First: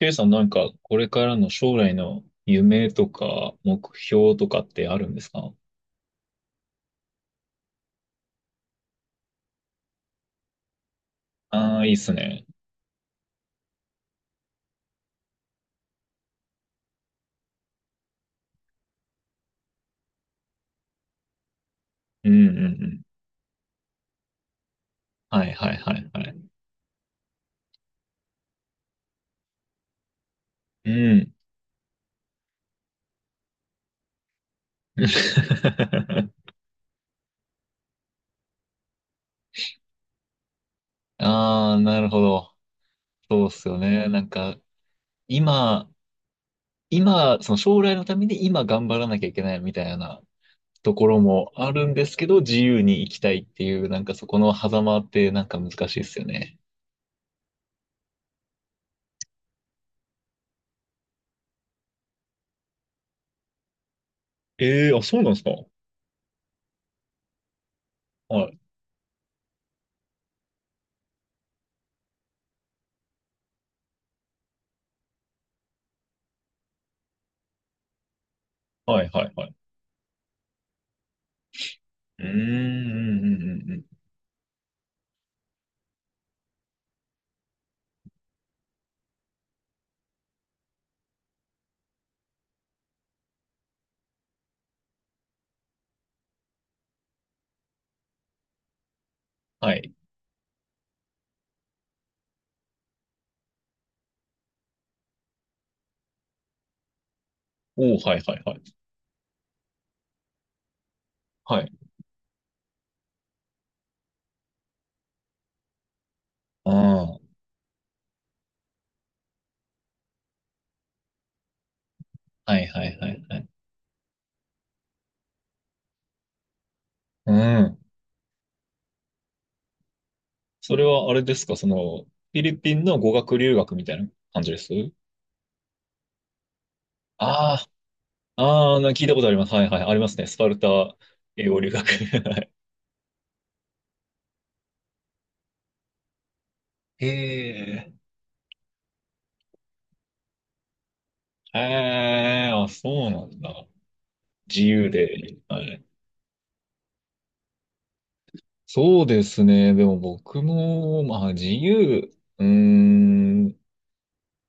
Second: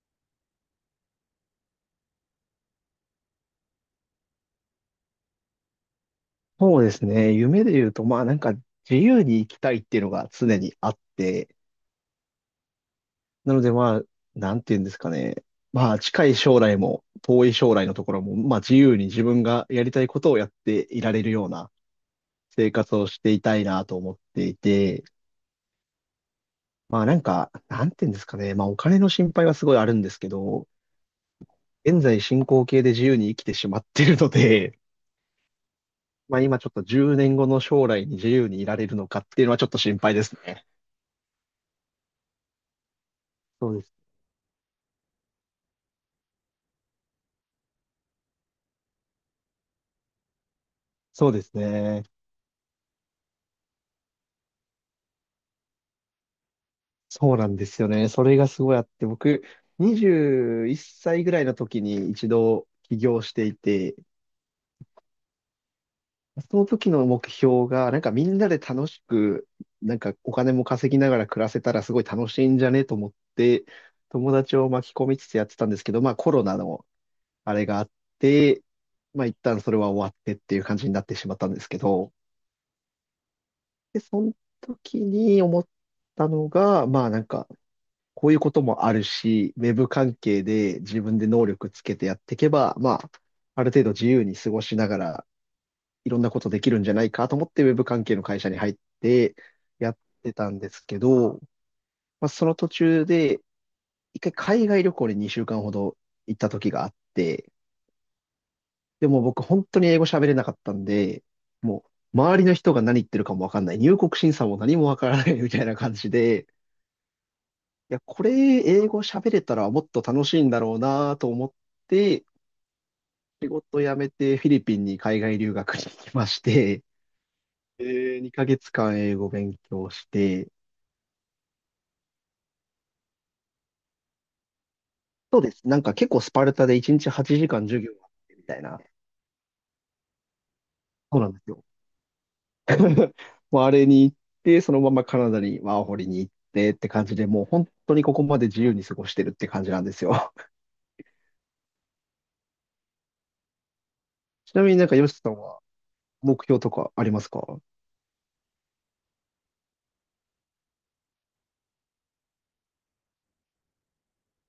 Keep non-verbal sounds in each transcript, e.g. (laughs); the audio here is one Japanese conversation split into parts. ケイさんなんか、これからの将来の夢とか目標とかってあるんですか？そうですね。夢で言うと、まあなんか自由に生きたいっていうのが常にあって、ああー、いいっすね。なのでまあ、なんて言うんですかね。まあ近い将来も遠い将来のところも、まあ自由に自分がやりたいことをやっていられるようなうんうんう生活ん。をしていたいなと思っていて、はいはいはいはい。まあなんか、なんて言うんですかね。まあお金の心配はすごいあるんですけど、うん。現在進行形で自由に生きてしまってるので、(laughs) まあ (laughs) 今ちょっと10年後の将来に自由にいられるのかっていうのはちょっと心配ですね。ああ、なるほど。そうっすそうよでね。す。なんか、今、今、その将来のために今頑張らなきゃいけないみたいなところそうでもすあるんね。ですけど、自由に生きたいっていう、なんかそこの狭間ってなんか難しいっすよね。そうなんですよね。それがすごいあって、僕、21歳ぐらいの時に一度起業していて、ええーあ、そうなんですか。はその時の目標が、なんかみんない、で楽しく、なんかお金も稼ぎながら暮らせたらすごい楽しいんじゃねと思って、友達を巻き込みつつやってたんですけど、まあコロナのあれがあって、はい、まはあい、一はい。旦それは終わってっていう感じになってしまったんですけど、うーん、うん、うん、うん。で、その時に思ったのが、まあなんか、こういうこともあるし、ウェブ関係で自分で能力つけてやっていけば、まあ、ある程度自由に過ごしながら、いろんなことできるんじゃないかと思って、ウェブ関係の会社に入ってはやい。ってたんですけど、まあ、その途中で、一回海外旅行に2週間ほど行った時があって、おお、はいはいはい。でも僕本当に英語喋れなかったんで、はい。もう周りの人が何言ってるかもわかんない、入国審査も何もわからないみたいな感じで、ああ、はいや、これ英語喋れたらもっと楽しいんだろうなと思って、いはいはいはい。仕事辞めてフィリピンに海外留学に行きまして、うん。で2ヶ月間英語勉強して、それはあれですか、その、フィリピンの語学留学みたいな感じです？そうです。なんか結構スパルタで1日8あ時間授業があってみあ、たいあな。あ、聞いたことあります。はいはい、ありますね。スパルタそうなんです英語よ。留学。(laughs) はい。 (laughs) もうあれに行って、そのままカナダにワーホリに行ってって感へじで、もう本え、当にここまで自由に過ごしてるって感じなんですよ。(laughs) へえ、あ、そうなんだ。(laughs) ち自なみになん由かヨシさんで。ははい。目標とかありますか？そうですね。でも僕も、まあ自由。うーん。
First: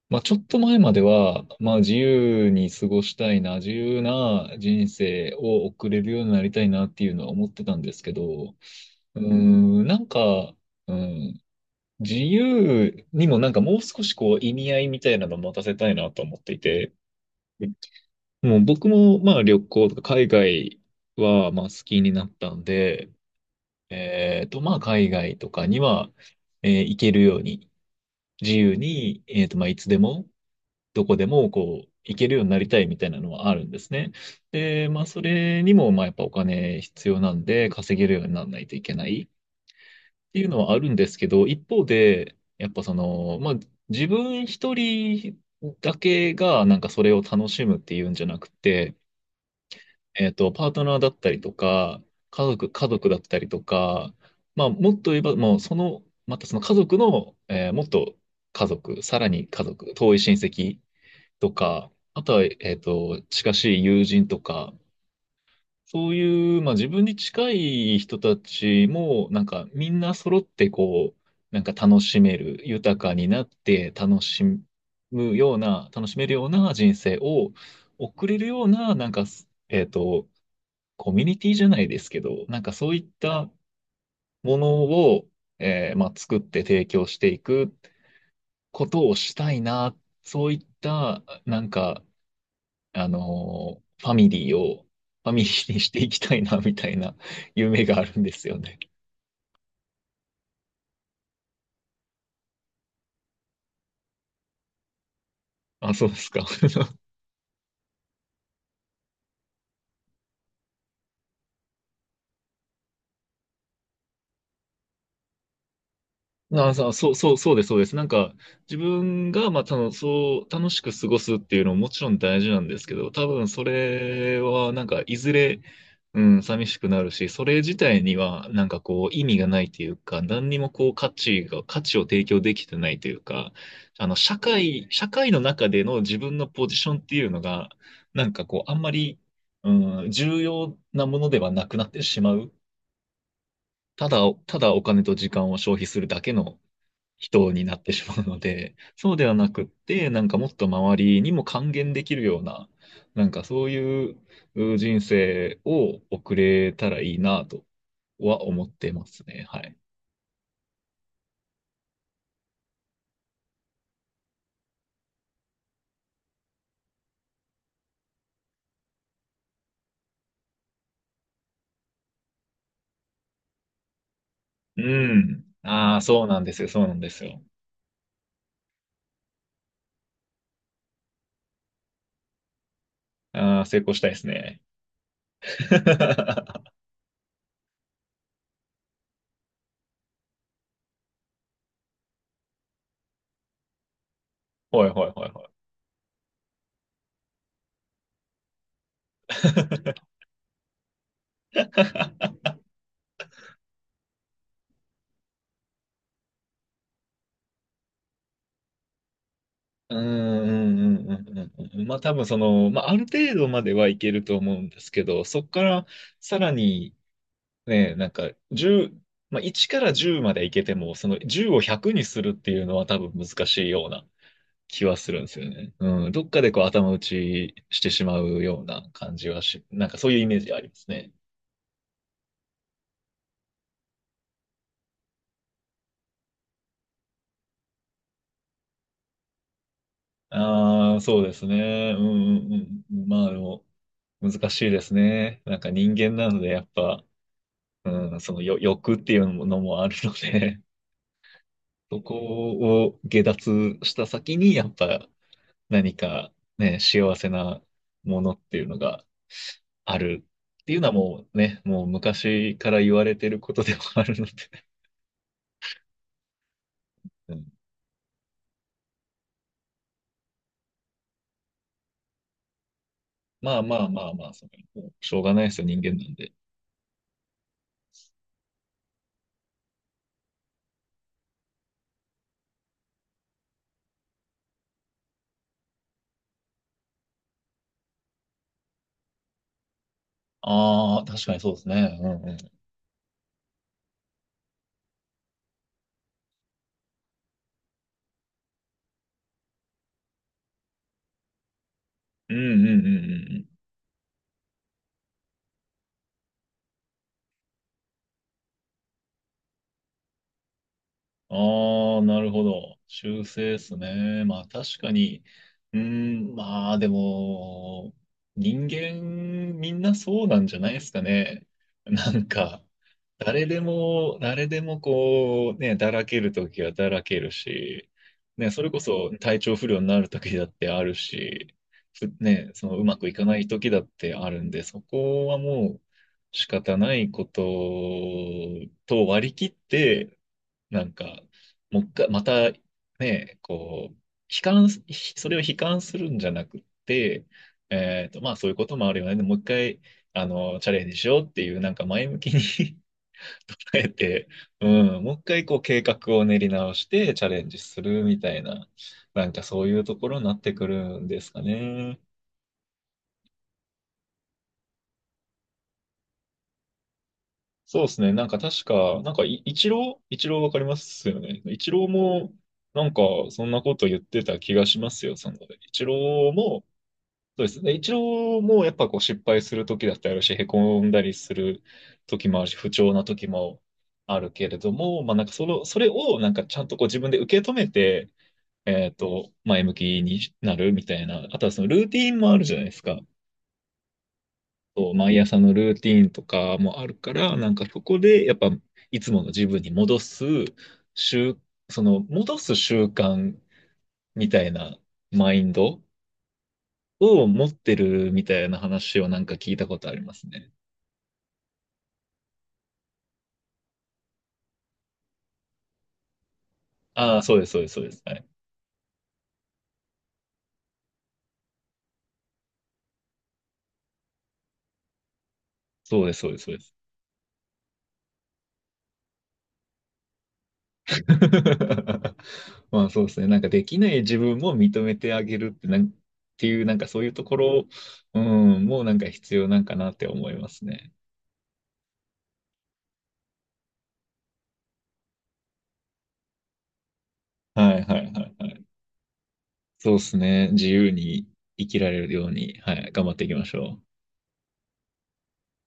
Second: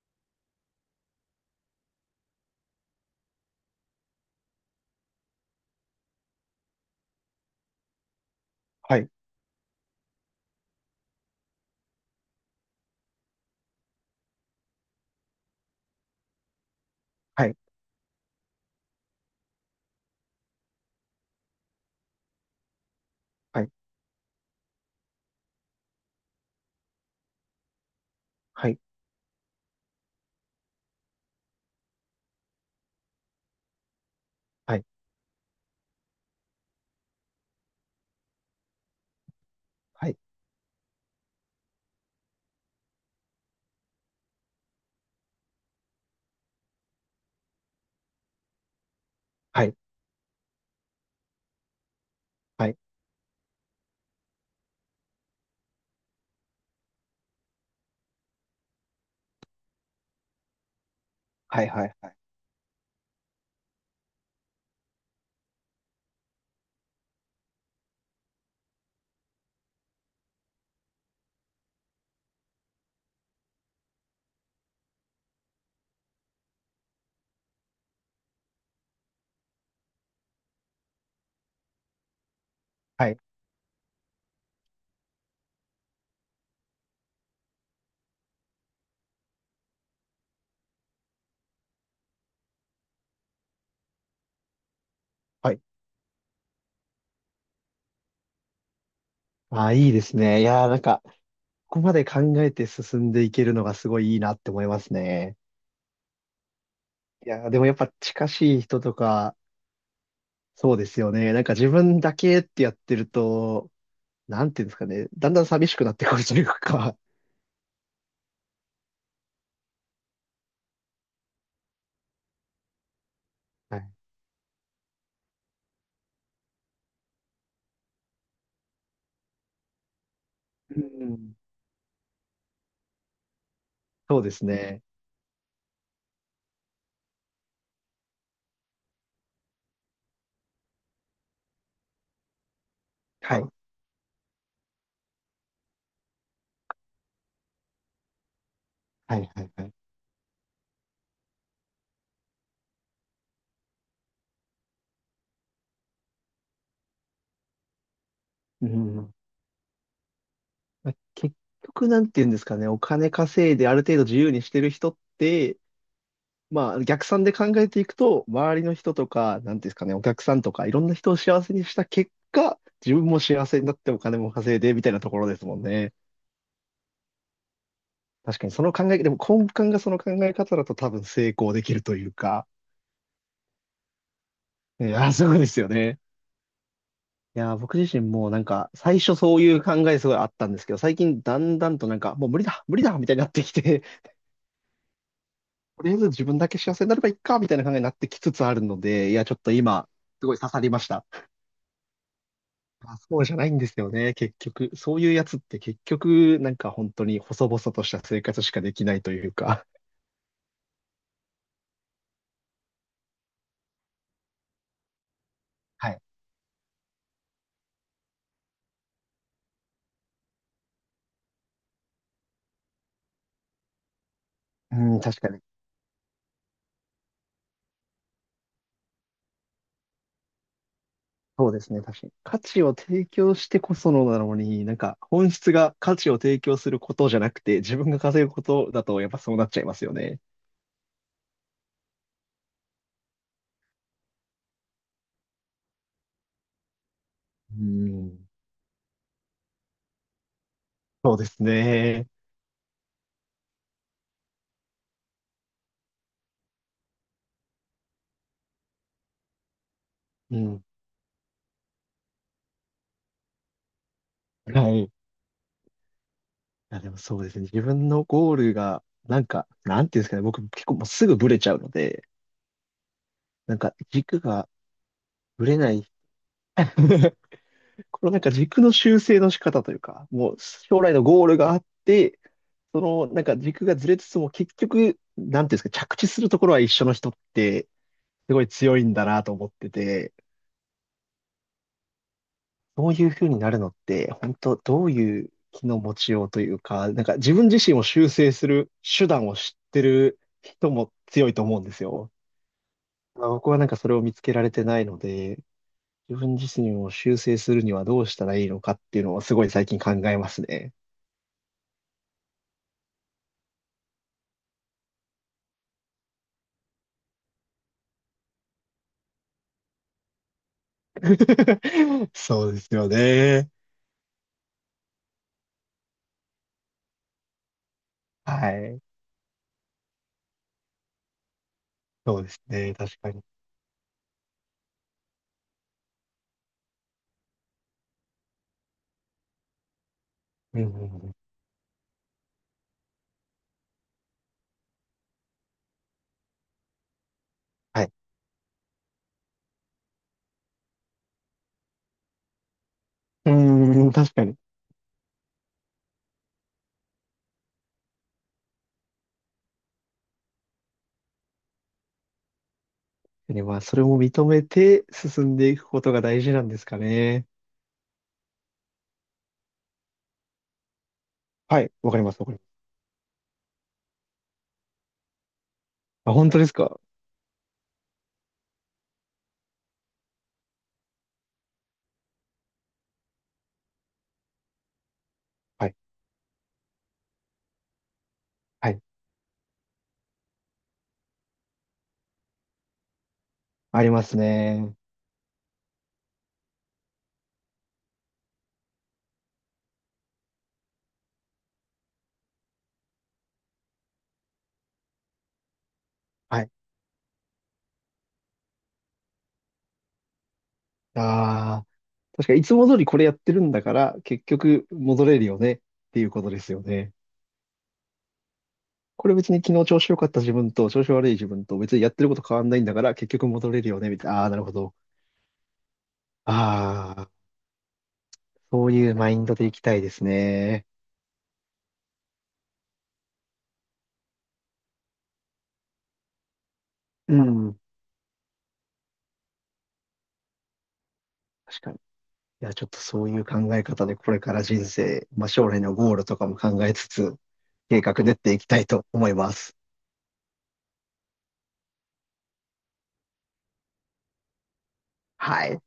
まあ、ちょっと前までは、まあ、自由に過ごしたいな、自由な人生を送れるようになりたいなっていうのは思ってたんですけど、なんか、うん、自由にもなんかもう少しこう意味合いみたいなのを持たせたいなと思っていて、はい、もう僕もまあ旅行とか海外はまあ好きになったんで、はい、まあ海外とかには、行けるように、自は由い、に、まあいつでもどこでもこう、行けるようになりたいみたいなのはあるんですね。はい、で、まあ、それにも、まあ、やっぱお金必要なんで、稼げるようにならないといけないっはい、ていうのはあるんですけど、一方で、やっぱその、まあ、自分一人だけがなんかそれを楽しむっていうんじゃなくて、はい。パートナーだったりとか、家は族、い家族だったりとか、まあ、もっと言えば、もうその、またその家族の、もっと家族、さらに家族、遠い親戚とはいはか、いはい。あとは、近しい友人とか、そういう、まあ自分に近い人たちも、なんかみんな揃ってこう、なんか楽しめる、豊かになって楽しむような、楽しめるような人生を送れるような、なんか、えっと、コミュニティじゃないですけど、なんかそういっはい。たものを、まあ、作って提供していくことをしたいな、そういった、なんか、ファミリーを、ファミリはい。ーにしていきたいな、みたいな夢があるんですよね。ああ、いいですね。いやー、なんか、ここまで考えて進んでいけるのがすごいいいなって思いますね。あ、そうですか。(laughs) いやー、でもやっぱ近しい人とか、そうですよね。なんか自分だけってやってると、なんていうんですかね。だんだん寂しくなってくるというあ、そう、か。そう、そうそうです、そうです。なんか、自分が、まあ、そう、楽しく過ごすっていうのももちろん大事なんですけど、多分そはい。れは、なんか、いずれ、うん、寂しくなるし、それ自体には、なんかこう、意味がないというか、何にもうこう、価ん。値が、価値を提供できてないというか、そうで社すね。会、社会の中での自分のポジションっていうのが、なんかこう、あんまり、うん、重要なものではなくなってしまう。はい。ただ、ただお金と時間を消費するだけの、人になってしまうので、(laughs) そうはでいははないくはっい。て、なんかもっと周りにも還元できるような、なんかそういうう人生を送れたらいいなとは思うってまん。すね。はい。まあ結局、なんていうんですかね。お金稼いである程度自由にしてる人って、まあ、逆算で考えていくと、周りの人とか、なんていうんですかね、お客さんとか、いろんな人を幸せにした結果、自分も幸せになってお金も稼いで、うみたいなところでん。すもんね。ああ、そうなんですよ。そうなんですよ。確かにその考え、でも根幹がその考え方だと多分成功できるというか。ああ、成功したいですね。いや、そうですよね。(laughs) いや、僕自身もなんか、最初そういう考えすごいあったんですけど、最近だんだんとなんか、もう無理だ、無理だ、みたいになってきて、ほいほいほいほい。とりあえず自分だけ幸せになればいいか、みたいな考えになってきつつあるので、いや、ちょっと今、すごい刺さりました。(laughs) まあ、そうじゃないんですよね、結局。そういうやつって結局、なんか本当に細々とした生活しかできないというか。うんうんうんうんうんうん。まあ多分その、まあある程度まではいけると思うんですけど、そこからはい。さらにね、なんか1まあ、1から10までいけても、その10を100にするっていうのは多分難しいような気うはん、する確んでかすに。よね。うん、どっかでこう頭打ちしてしまうような感じはし、なんかそういうイメージありますね。そうですね、確かに。価値を提供してこそのなのに、なんか本質が価値を提供することじゃなくて、自分が稼ぐことだとやっぱそうなっちゃいますよね。ああ、そうですね。うんうんうん。まあでも、難しいですね。なんか人間なのでやっぱ、ううん、ん。その欲っていうのもあるので、(laughs) そうですそね。こを下脱した先にやっぱ何かね、幸せなものっていうのがあるうん。っていうのはもうね、もう昔から言われてることでもあるので、はい。いや、でもそう (laughs) でうすね。ん自分のゴールが、なんか、なんていうんですかね。僕結構もうすぐブレちゃうので、なまんあかまあまあ軸まあ、そがれもうしょうがないブでレすよ、な人い 間なんで。(laughs) このなんか軸の修正の仕方というか、もう将来のゴールがあって、そのなんか軸がずれつつも結局、なんていうんですか、着地するところは一緒の人ってすごい強いんだなと思ってて、ああ、確かにそうですね。うんうん。そういう風になるのって、本当どういう気の持ちようというか、なんか自分自身を修正する手段を知ってる人も強いと思うんですよ。うんうんうんうんまあう僕ん。はなんかそれを見つけられてないので、自分自身を修正するにはどうしたらいいのかっていうのをすごい最近考えますね。ああ、なるほど。修正ですね。まあ確かに、うーん、まあでも、人間みんなそうなんじゃないですかね。(laughs) (laughs) なんそうでか、すよ誰ね。でも、誰でもこう、ね、だらけるときはだらけるし、ね、はそれこい。そ体調不良になるときだってあるし、そうですね、そね。のうま確くかいに。かないときだってあるんで、そこはもう仕方ないことと割り切って、うんうんなんか、うん。もう一回、またね、こう、悲観それを悲観するんじゃなくて、はい。まあそういうこともあるよね。でもう一回、チャレンジしようっていう、なんか前向きに (laughs) う捉えん、確かて、に。うん、もう一回こう計画を練り直してチャレンジするみたいな、なんかそういうところになってくるんですかね。でまあ、それも認めて進んでいくことが大事なんですかね。そうですね。なんか確か、なんかイチローわかりますよね。イはチい。ローわかります。わかも、ります。なんか、そんなこと言ってた気がしますよ。その、イチロあ、本ー当ですも、か？そうですね。イチローも、やっぱこう、失敗する時だってあるし、へこんだりする時もあるし、不調な時もあるけれども、まあなんか、その、はい。それを、なんか、ちゃんとこう、自分で受け止めて、はい。前向きになるみたいな。あとは、その、ルーティンもあるじゃないですか。ありますね。そう毎朝のルーティーンとかもあるから、なんかそこでやっぱいつもの自分に戻す習、その戻す習慣みたいなマインドはい。を持ってるみたいな話をなんか聞いたことありますね。ああ。確かに、いつも通りこれやってるんだから、結局戻れるよねっていうことですよね。ああ、そうです、そうです、そうです。はい。これ別に昨日調子良かった自分と調子悪い自分と別にやってること変わんないんだから、結局戻れるよね、みたいな。ああ、なるほど。そうです、そうです、そうです。ああ。そういうマインドでいきたいですね。(laughs) まあそうですね。なんかできない自分も認めてあげるってっていうなんかそういううとこん。ろ、うん、もうなんか必要なんかなって思いますね。確かに。いや、ちょっとそういう考え方でこれから人生、まあ将来のゴールとかも考えつつ、は計い、画はい、練っていきはたい。いと思います。そうですね。自由に生きられるように、はい、頑張っていきましょう。はい。